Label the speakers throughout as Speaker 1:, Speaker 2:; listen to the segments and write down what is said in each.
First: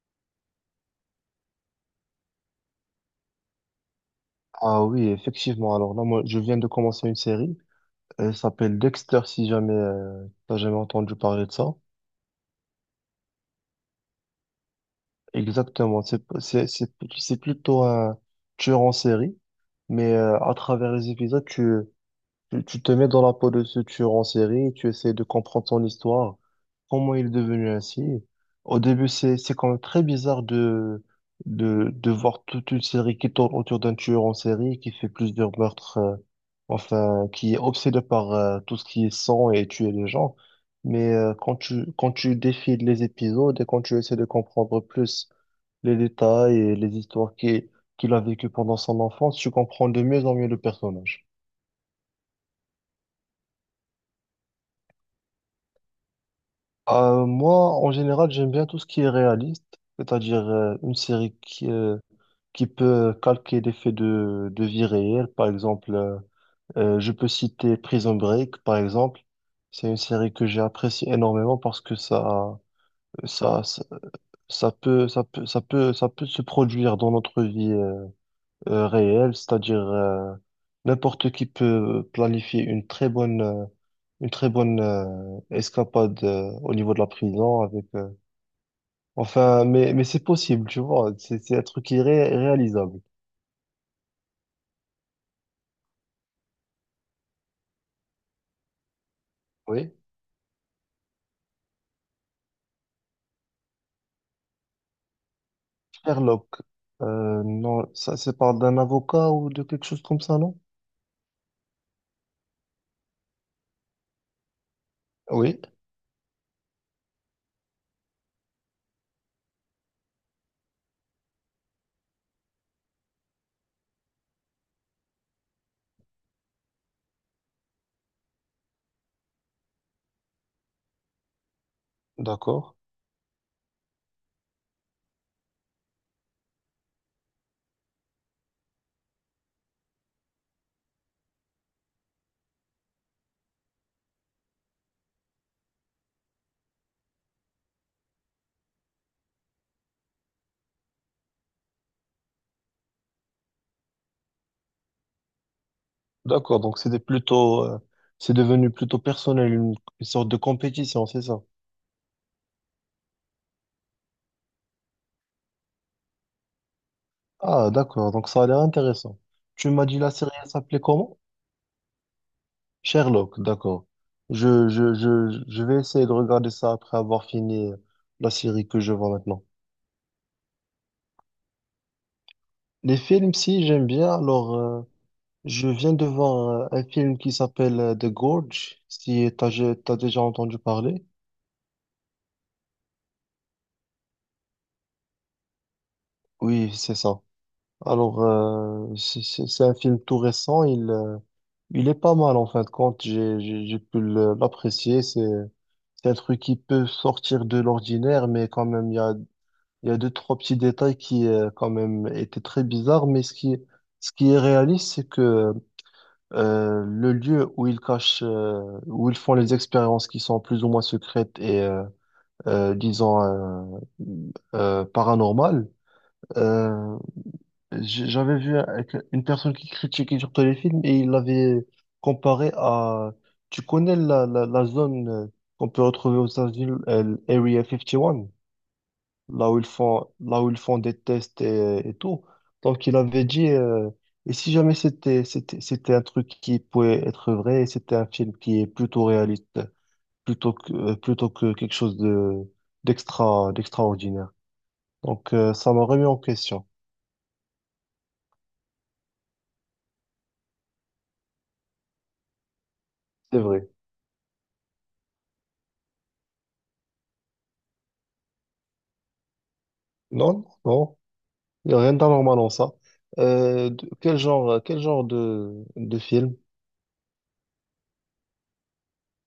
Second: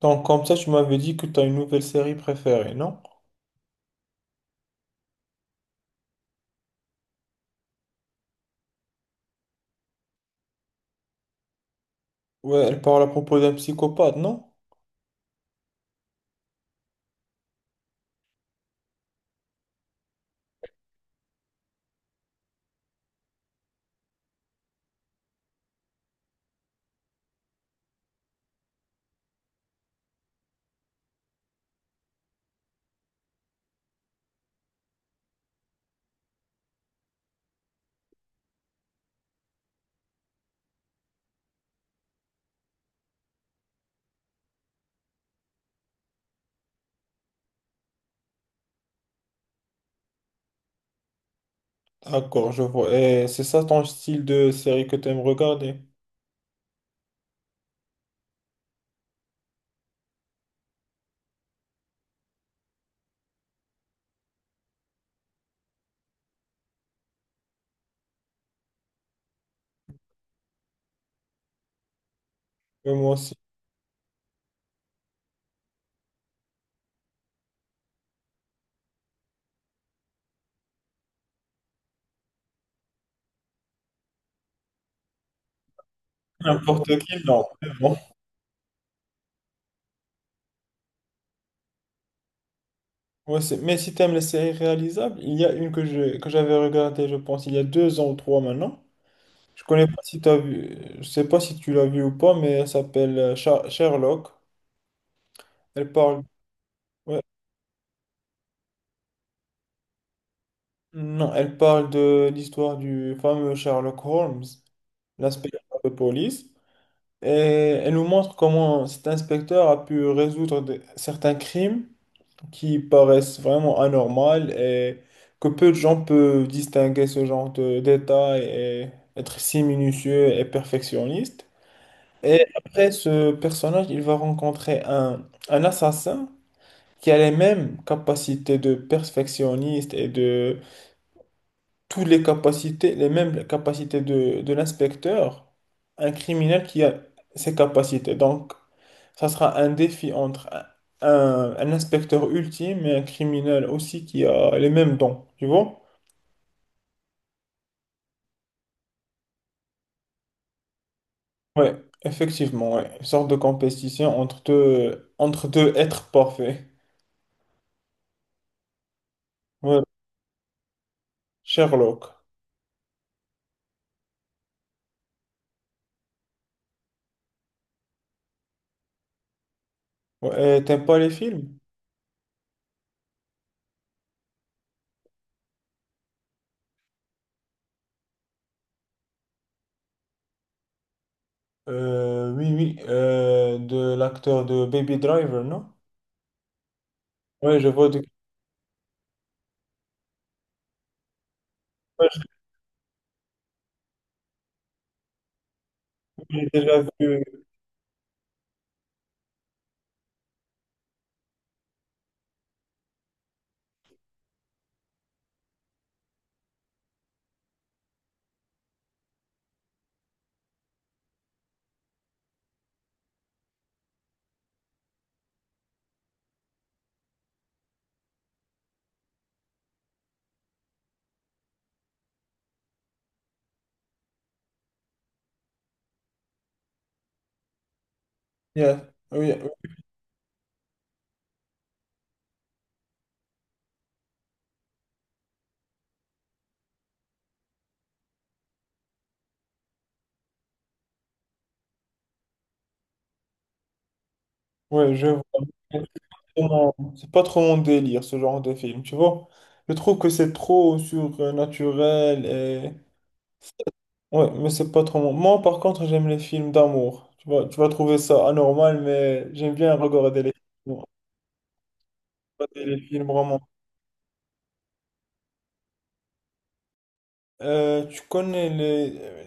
Speaker 1: Donc comme ça, tu m'avais dit que tu as une nouvelle série préférée, non?
Speaker 2: Ah oui, effectivement. Alors là, moi, je viens de commencer une série. Elle s'appelle Dexter, si jamais t'as jamais entendu parler de ça.
Speaker 1: Ouais, elle parle à propos d'un psychopathe, non?
Speaker 2: Exactement. C'est plutôt un tueur en série, mais à travers les épisodes, tu te mets dans la peau de ce tueur en série, tu essaies de comprendre son histoire, comment il est devenu ainsi. Au début, c'est quand même très bizarre de voir toute une série qui tourne autour d'un tueur en série qui fait plusieurs meurtres, enfin, qui est obsédé par tout ce qui est sang et tuer les gens. Mais quand tu défiles les épisodes et quand tu essaies de comprendre plus les détails et les histoires qu'il a vécues pendant son enfance, tu comprends de mieux en mieux le personnage.
Speaker 1: D'accord, je vois. Et c'est ça ton style de série que tu aimes regarder?
Speaker 2: Moi, en général, j'aime bien tout ce qui est réaliste, c'est-à-dire une série qui peut calquer des faits de vie réelle. Par exemple, je peux citer Prison Break, par exemple. C'est une série que j'ai appréciée énormément parce que
Speaker 1: Ouais, moi aussi.
Speaker 2: ça, ça, ça peut, ça peut se produire dans notre vie réelle, c'est-à-dire n'importe qui peut planifier une très bonne escapade au
Speaker 1: N'importe
Speaker 2: niveau de la
Speaker 1: qui, non.
Speaker 2: prison
Speaker 1: Mais
Speaker 2: avec
Speaker 1: bon.
Speaker 2: enfin, mais c'est possible, tu vois. C'est un truc réalisable.
Speaker 1: Ouais, mais si tu aimes les séries réalisables, il y a une que que j'avais regardée, je pense, il y a 2 ans ou 3 maintenant. Je connais
Speaker 2: Oui.
Speaker 1: pas si t'as vu, je sais pas si tu l'as vu ou pas, mais elle s'appelle Sherlock. Elle parle,
Speaker 2: Sherlock,
Speaker 1: ouais,
Speaker 2: non, ça, c'est parle d'un avocat ou de quelque chose comme ça, non?
Speaker 1: non, elle parle de l'histoire du fameux Sherlock Holmes,
Speaker 2: Oui,
Speaker 1: l'inspecteur de police. Et elle nous montre comment cet inspecteur a pu résoudre certains crimes qui paraissent vraiment anormaux et que peu de gens peuvent distinguer ce genre de détails et être si minutieux et perfectionniste. Et
Speaker 2: d'accord.
Speaker 1: après, ce personnage, il va rencontrer un assassin qui a les mêmes capacités de perfectionniste et de toutes les capacités, les mêmes capacités de l'inspecteur, un criminel qui a ces capacités. Donc, ça sera un défi entre un inspecteur ultime et un criminel aussi qui a les mêmes dons, tu vois?
Speaker 2: D'accord, donc c'était c'est devenu plutôt personnel, une sorte de compétition, c'est ça?
Speaker 1: Ouais, effectivement, ouais. Une sorte de compétition entre deux êtres parfaits.
Speaker 2: Ah, d'accord, donc ça a l'air intéressant. Tu
Speaker 1: Ouais,
Speaker 2: m'as dit la série, elle s'appelait comment?
Speaker 1: Sherlock.
Speaker 2: Sherlock, d'accord. Je vais essayer de regarder ça après avoir fini la série que je vois maintenant.
Speaker 1: Ouais, et t'aimes pas les films?
Speaker 2: Les films, si, j'aime bien, alors. Je viens de voir un film qui s'appelle The Gorge, si t'as déjà entendu parler.
Speaker 1: Oui, oui, de l'acteur de Baby Driver, non?
Speaker 2: Oui, c'est ça.
Speaker 1: Ouais, je vois de.
Speaker 2: Alors, c'est un film tout récent, il est pas
Speaker 1: Ouais,
Speaker 2: mal en fin de compte, j'ai pu l'apprécier. C'est un truc
Speaker 1: j'ai
Speaker 2: qui
Speaker 1: déjà
Speaker 2: peut
Speaker 1: vu.
Speaker 2: sortir de l'ordinaire, mais quand même, il y a deux, trois petits détails qui quand même, étaient très bizarres. Mais ce qui est réaliste, c'est que le lieu où ils cachent, où ils font les expériences qui sont plus ou moins secrètes et, disons, paranormal. Euh, J'avais vu avec une personne qui critiquait surtout les films et il l'avait comparé à... Tu connais la zone qu'on peut retrouver aux États-Unis, l'Area 51,
Speaker 1: Yeah, oui,
Speaker 2: là où ils
Speaker 1: oui,
Speaker 2: font, là où ils font des tests et tout. Donc, il avait dit... Et si jamais c'était un truc qui pouvait être vrai, et c'était un film qui est plutôt réaliste, plutôt que quelque chose de d'extra d'extraordinaire.
Speaker 1: ouais, je vois.
Speaker 2: Donc, ça m'a remis en question.
Speaker 1: Exactement. C'est pas trop mon délire, ce genre de film, tu vois. Je trouve que c'est trop surnaturel et.
Speaker 2: C'est vrai.
Speaker 1: Ouais, mais c'est pas trop mon. Moi, par contre, j'aime les films d'amour. Tu vas trouver ça anormal, mais j'aime bien regarder les
Speaker 2: Non,
Speaker 1: films,
Speaker 2: non,
Speaker 1: d'amour,
Speaker 2: non. Il n'y a rien d'anormal en
Speaker 1: regarder
Speaker 2: ça.
Speaker 1: les films romantiques.
Speaker 2: Quel genre, quel genre de film?
Speaker 1: Tu connais les.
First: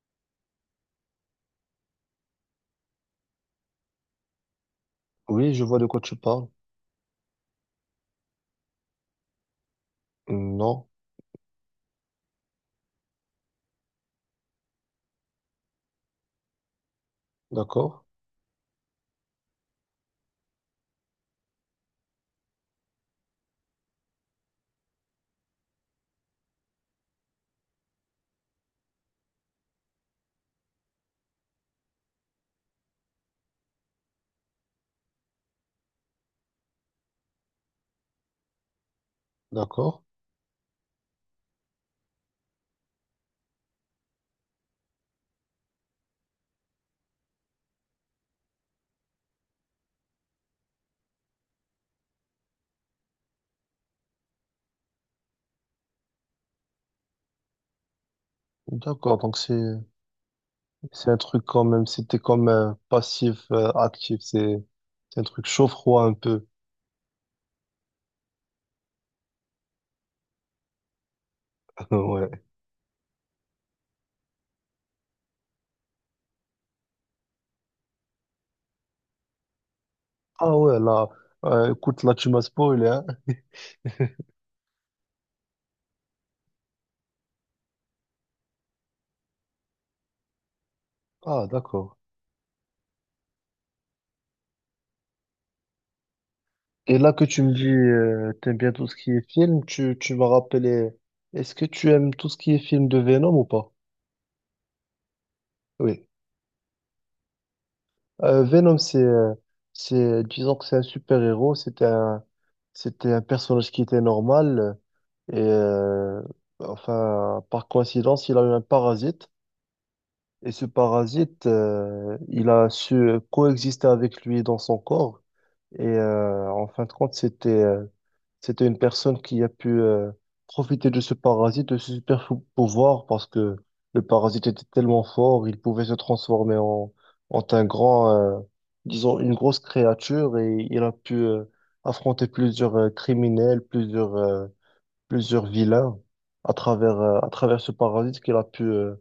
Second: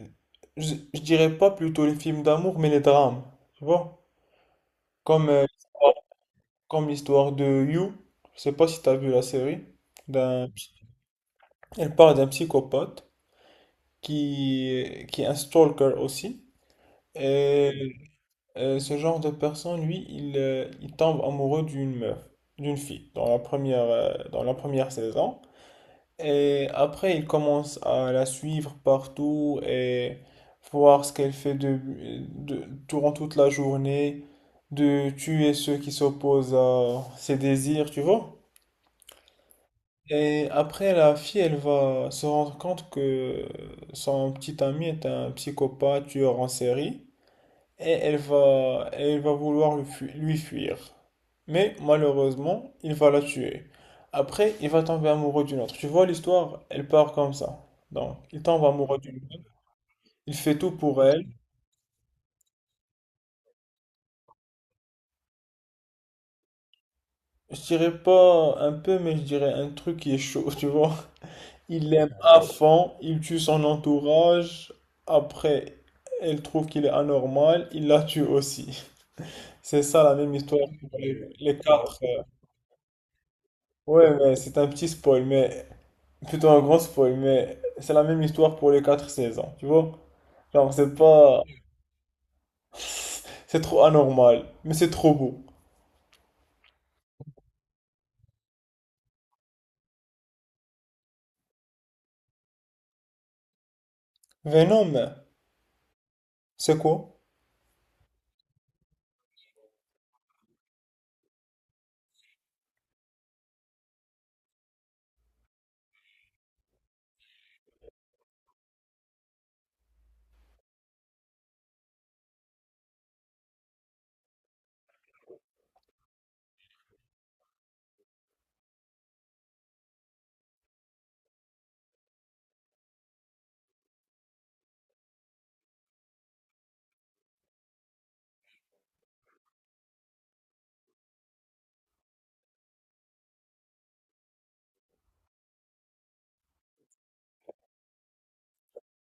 Speaker 1: Je dirais pas plutôt les films d'amour, mais les drames, tu vois. Comme, euh,
Speaker 2: Oui, je vois de quoi tu parles.
Speaker 1: comme l'histoire de You. Je sais pas si t'as vu la série. D'un
Speaker 2: Non,
Speaker 1: Elle parle d'un psychopathe qui est un stalker aussi. Et
Speaker 2: d'accord,
Speaker 1: ce genre de personne, lui, il tombe amoureux d'une meuf, d'une fille, dans la première saison. Et après, il commence à la suivre partout et voir ce qu'elle fait durant toute la journée, de tuer ceux qui s'opposent à ses désirs, tu vois?
Speaker 2: d'accord,
Speaker 1: Et après, la fille, elle va se rendre compte que son petit ami est un psychopathe tueur en série et elle va vouloir lui fuir. Mais malheureusement, il va la tuer. Après, il va tomber amoureux d'une autre. Tu vois, l'histoire, elle part comme ça. Donc, il tombe amoureux d'une
Speaker 2: d'accord. Donc,
Speaker 1: autre. Il fait tout pour
Speaker 2: c'est un
Speaker 1: elle.
Speaker 2: truc quand même, c'était comme passif, actif. C'est un truc chaud-froid un peu.
Speaker 1: Je dirais pas un peu, mais je dirais un truc qui est chaud, tu vois. Il l'aime
Speaker 2: Ouais.
Speaker 1: à fond, il tue son entourage. Après, elle trouve qu'il est anormal, il la tue aussi. C'est ça la même
Speaker 2: Ah
Speaker 1: histoire
Speaker 2: ouais,
Speaker 1: pour
Speaker 2: là,
Speaker 1: les 4.
Speaker 2: écoute, là, tu m'as spoilé, hein.
Speaker 1: Ouais, mais c'est un petit spoil, mais plutôt un grand spoil, mais c'est la même histoire pour les 4 saisons, tu vois? Genre, c'est pas.
Speaker 2: Ah, d'accord.
Speaker 1: C'est trop anormal, mais c'est trop beau.
Speaker 2: Et là que tu me dis, t'aimes bien tout ce qui est film, tu m'as rappelé, est-ce que tu aimes tout ce qui est film de Venom ou pas?
Speaker 1: Venom,
Speaker 2: Oui.
Speaker 1: c'est quoi?
Speaker 2: Venom, c'est, disons que c'est un super-héros, c'était un personnage qui était normal, et enfin, par coïncidence, il a eu un parasite, et ce parasite, il a su coexister avec lui dans son corps. Et en fin de compte, c'était une personne qui a pu profiter de ce parasite, de ce pouvoir, parce que le parasite était tellement fort, il pouvait se transformer en un grand, disons, une grosse créature, et il a pu affronter plusieurs criminels, plusieurs vilains à travers ce parasite qu'il a pu,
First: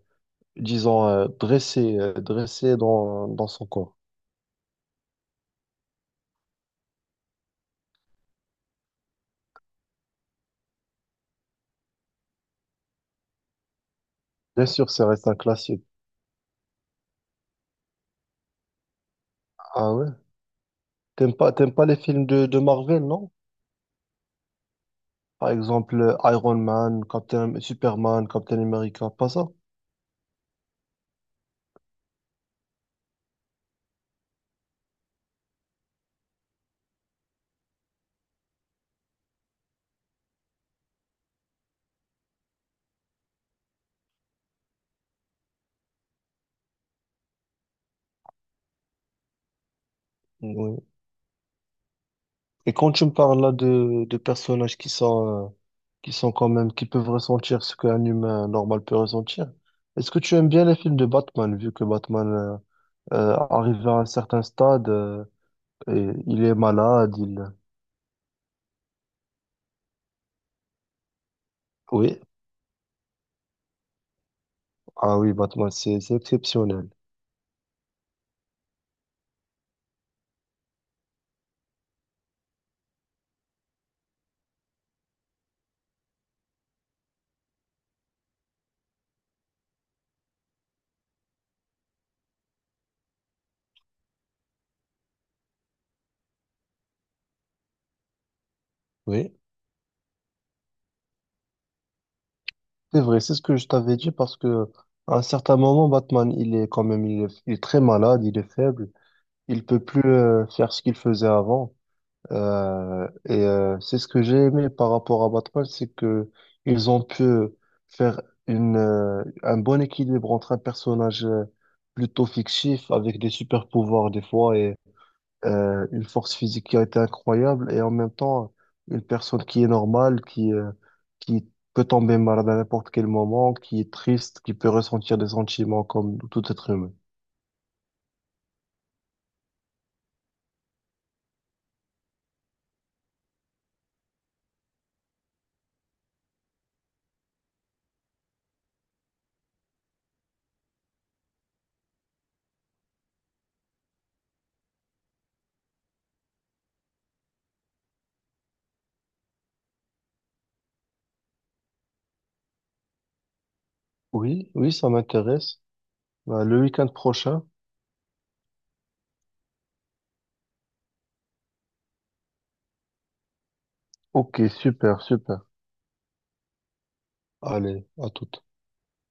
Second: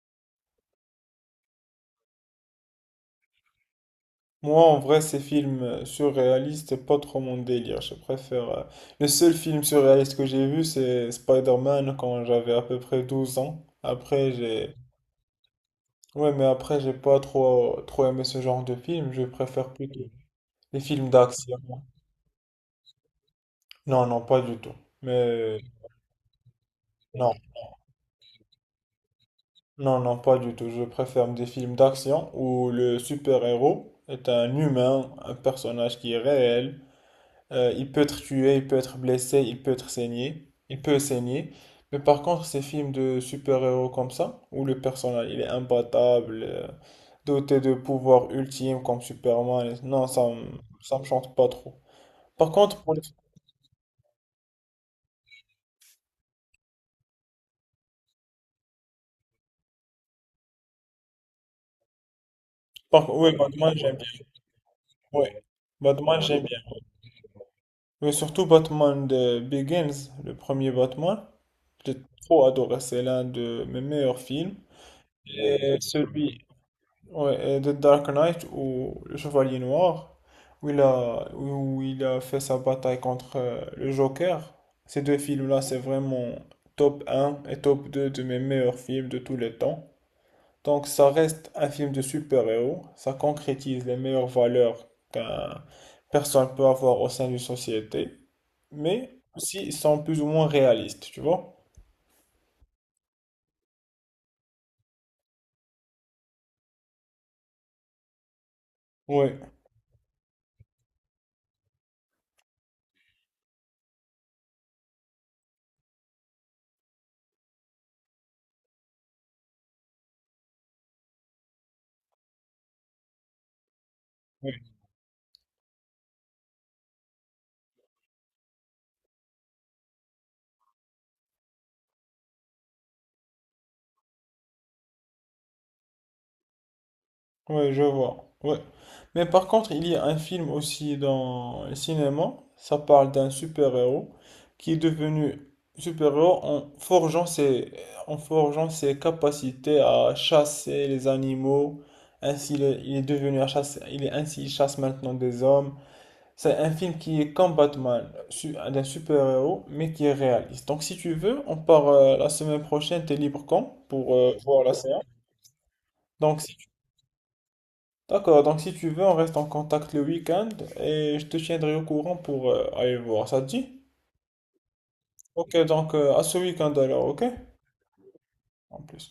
Speaker 2: disons, dressé, dressé dans son corps.
Speaker 1: Moi, en vrai, ces films surréalistes, c'est pas trop mon délire. Je préfère. Le seul film surréaliste que j'ai vu, c'est Spider-Man quand j'avais à peu près 12 ans. Après,
Speaker 2: Bien
Speaker 1: j'ai.
Speaker 2: sûr, ça reste un classique.
Speaker 1: Ouais, mais après, j'ai pas trop, trop aimé ce genre de film. Je préfère
Speaker 2: Ah
Speaker 1: plutôt
Speaker 2: ouais?
Speaker 1: les films d'action.
Speaker 2: T'aimes pas les films de Marvel, non?
Speaker 1: Non, non, pas du tout.
Speaker 2: Par
Speaker 1: Mais.
Speaker 2: exemple, Iron Man,
Speaker 1: Non,
Speaker 2: Captain, Superman, Captain America, pas ça?
Speaker 1: non, non, pas du tout. Je préfère des films d'action où le super-héros est un humain, un personnage qui est réel. Il peut être tué, il peut être blessé, il peut être saigné, il peut saigner. Mais par contre, ces films de super-héros comme ça, où le personnage il est imbattable, doté de pouvoirs ultimes comme Superman, non, ça,
Speaker 2: Oui,
Speaker 1: ça me chante pas trop. Par
Speaker 2: et
Speaker 1: contre,
Speaker 2: quand
Speaker 1: pour les-
Speaker 2: tu me parles là de personnages qui sont quand même, qui peuvent ressentir ce qu'un humain normal peut ressentir, est-ce que tu aimes bien les films de Batman, vu que Batman
Speaker 1: par- oui, Batman,
Speaker 2: arrive
Speaker 1: j'aime
Speaker 2: à
Speaker 1: bien.
Speaker 2: un certain stade,
Speaker 1: Oui,
Speaker 2: et
Speaker 1: Batman, j'aime
Speaker 2: il est
Speaker 1: bien.
Speaker 2: malade, il...
Speaker 1: Mais surtout Batman de Begins, le premier Batman, j'ai
Speaker 2: Oui,
Speaker 1: trop adoré. C'est l'un de mes meilleurs films.
Speaker 2: ah oui, Batman,
Speaker 1: Et
Speaker 2: c'est
Speaker 1: celui,
Speaker 2: exceptionnel.
Speaker 1: Ouais, et de Dark Knight ou le Chevalier Noir, où il a fait sa bataille contre le Joker. Ces deux films-là, c'est vraiment top un et top 2 de mes meilleurs films de tous les temps. Donc ça reste un film de super-héros, ça concrétise les meilleures valeurs qu'un personne peut avoir au sein d'une société, mais
Speaker 2: Oui,
Speaker 1: aussi ils sont plus ou moins réalistes, tu vois?
Speaker 2: c'est vrai, c'est ce que je t'avais dit parce que à un certain moment, Batman, il est quand même, il est très malade, il est faible,
Speaker 1: Oui.
Speaker 2: il peut plus faire ce qu'il faisait avant. C'est ce que j'ai aimé par rapport à Batman, c'est que ils ont pu faire un bon équilibre entre un personnage plutôt fictif avec des super pouvoirs des fois et une force physique qui a été incroyable et en même temps une personne qui est normale, qui peut tomber malade à n'importe quel moment, qui est triste, qui peut ressentir des sentiments comme tout être humain.
Speaker 1: Ouais, je vois. Ouais. Mais par contre, il y a un film aussi dans le cinéma. Ça parle d'un super-héros qui est devenu super-héros en forgeant ses capacités à chasser les animaux. Ainsi, il est devenu il est ainsi, il chasse maintenant des hommes. C'est un film qui est comme Batman, d'un super-héros, mais qui est réaliste. Donc, si tu veux, on part la semaine prochaine. T'es libre quand pour
Speaker 2: Oui,
Speaker 1: voir
Speaker 2: oui,
Speaker 1: la
Speaker 2: ça
Speaker 1: séance?
Speaker 2: m'intéresse.
Speaker 1: Donc,
Speaker 2: Bah, le week-end prochain.
Speaker 1: D'accord, donc si tu veux, on reste en contact le week-end et je te tiendrai au courant pour aller voir. Ça te dit?
Speaker 2: Ok, super, super.
Speaker 1: Ok, donc à ce week-end alors, ok?
Speaker 2: Allez, à tout.
Speaker 1: En plus.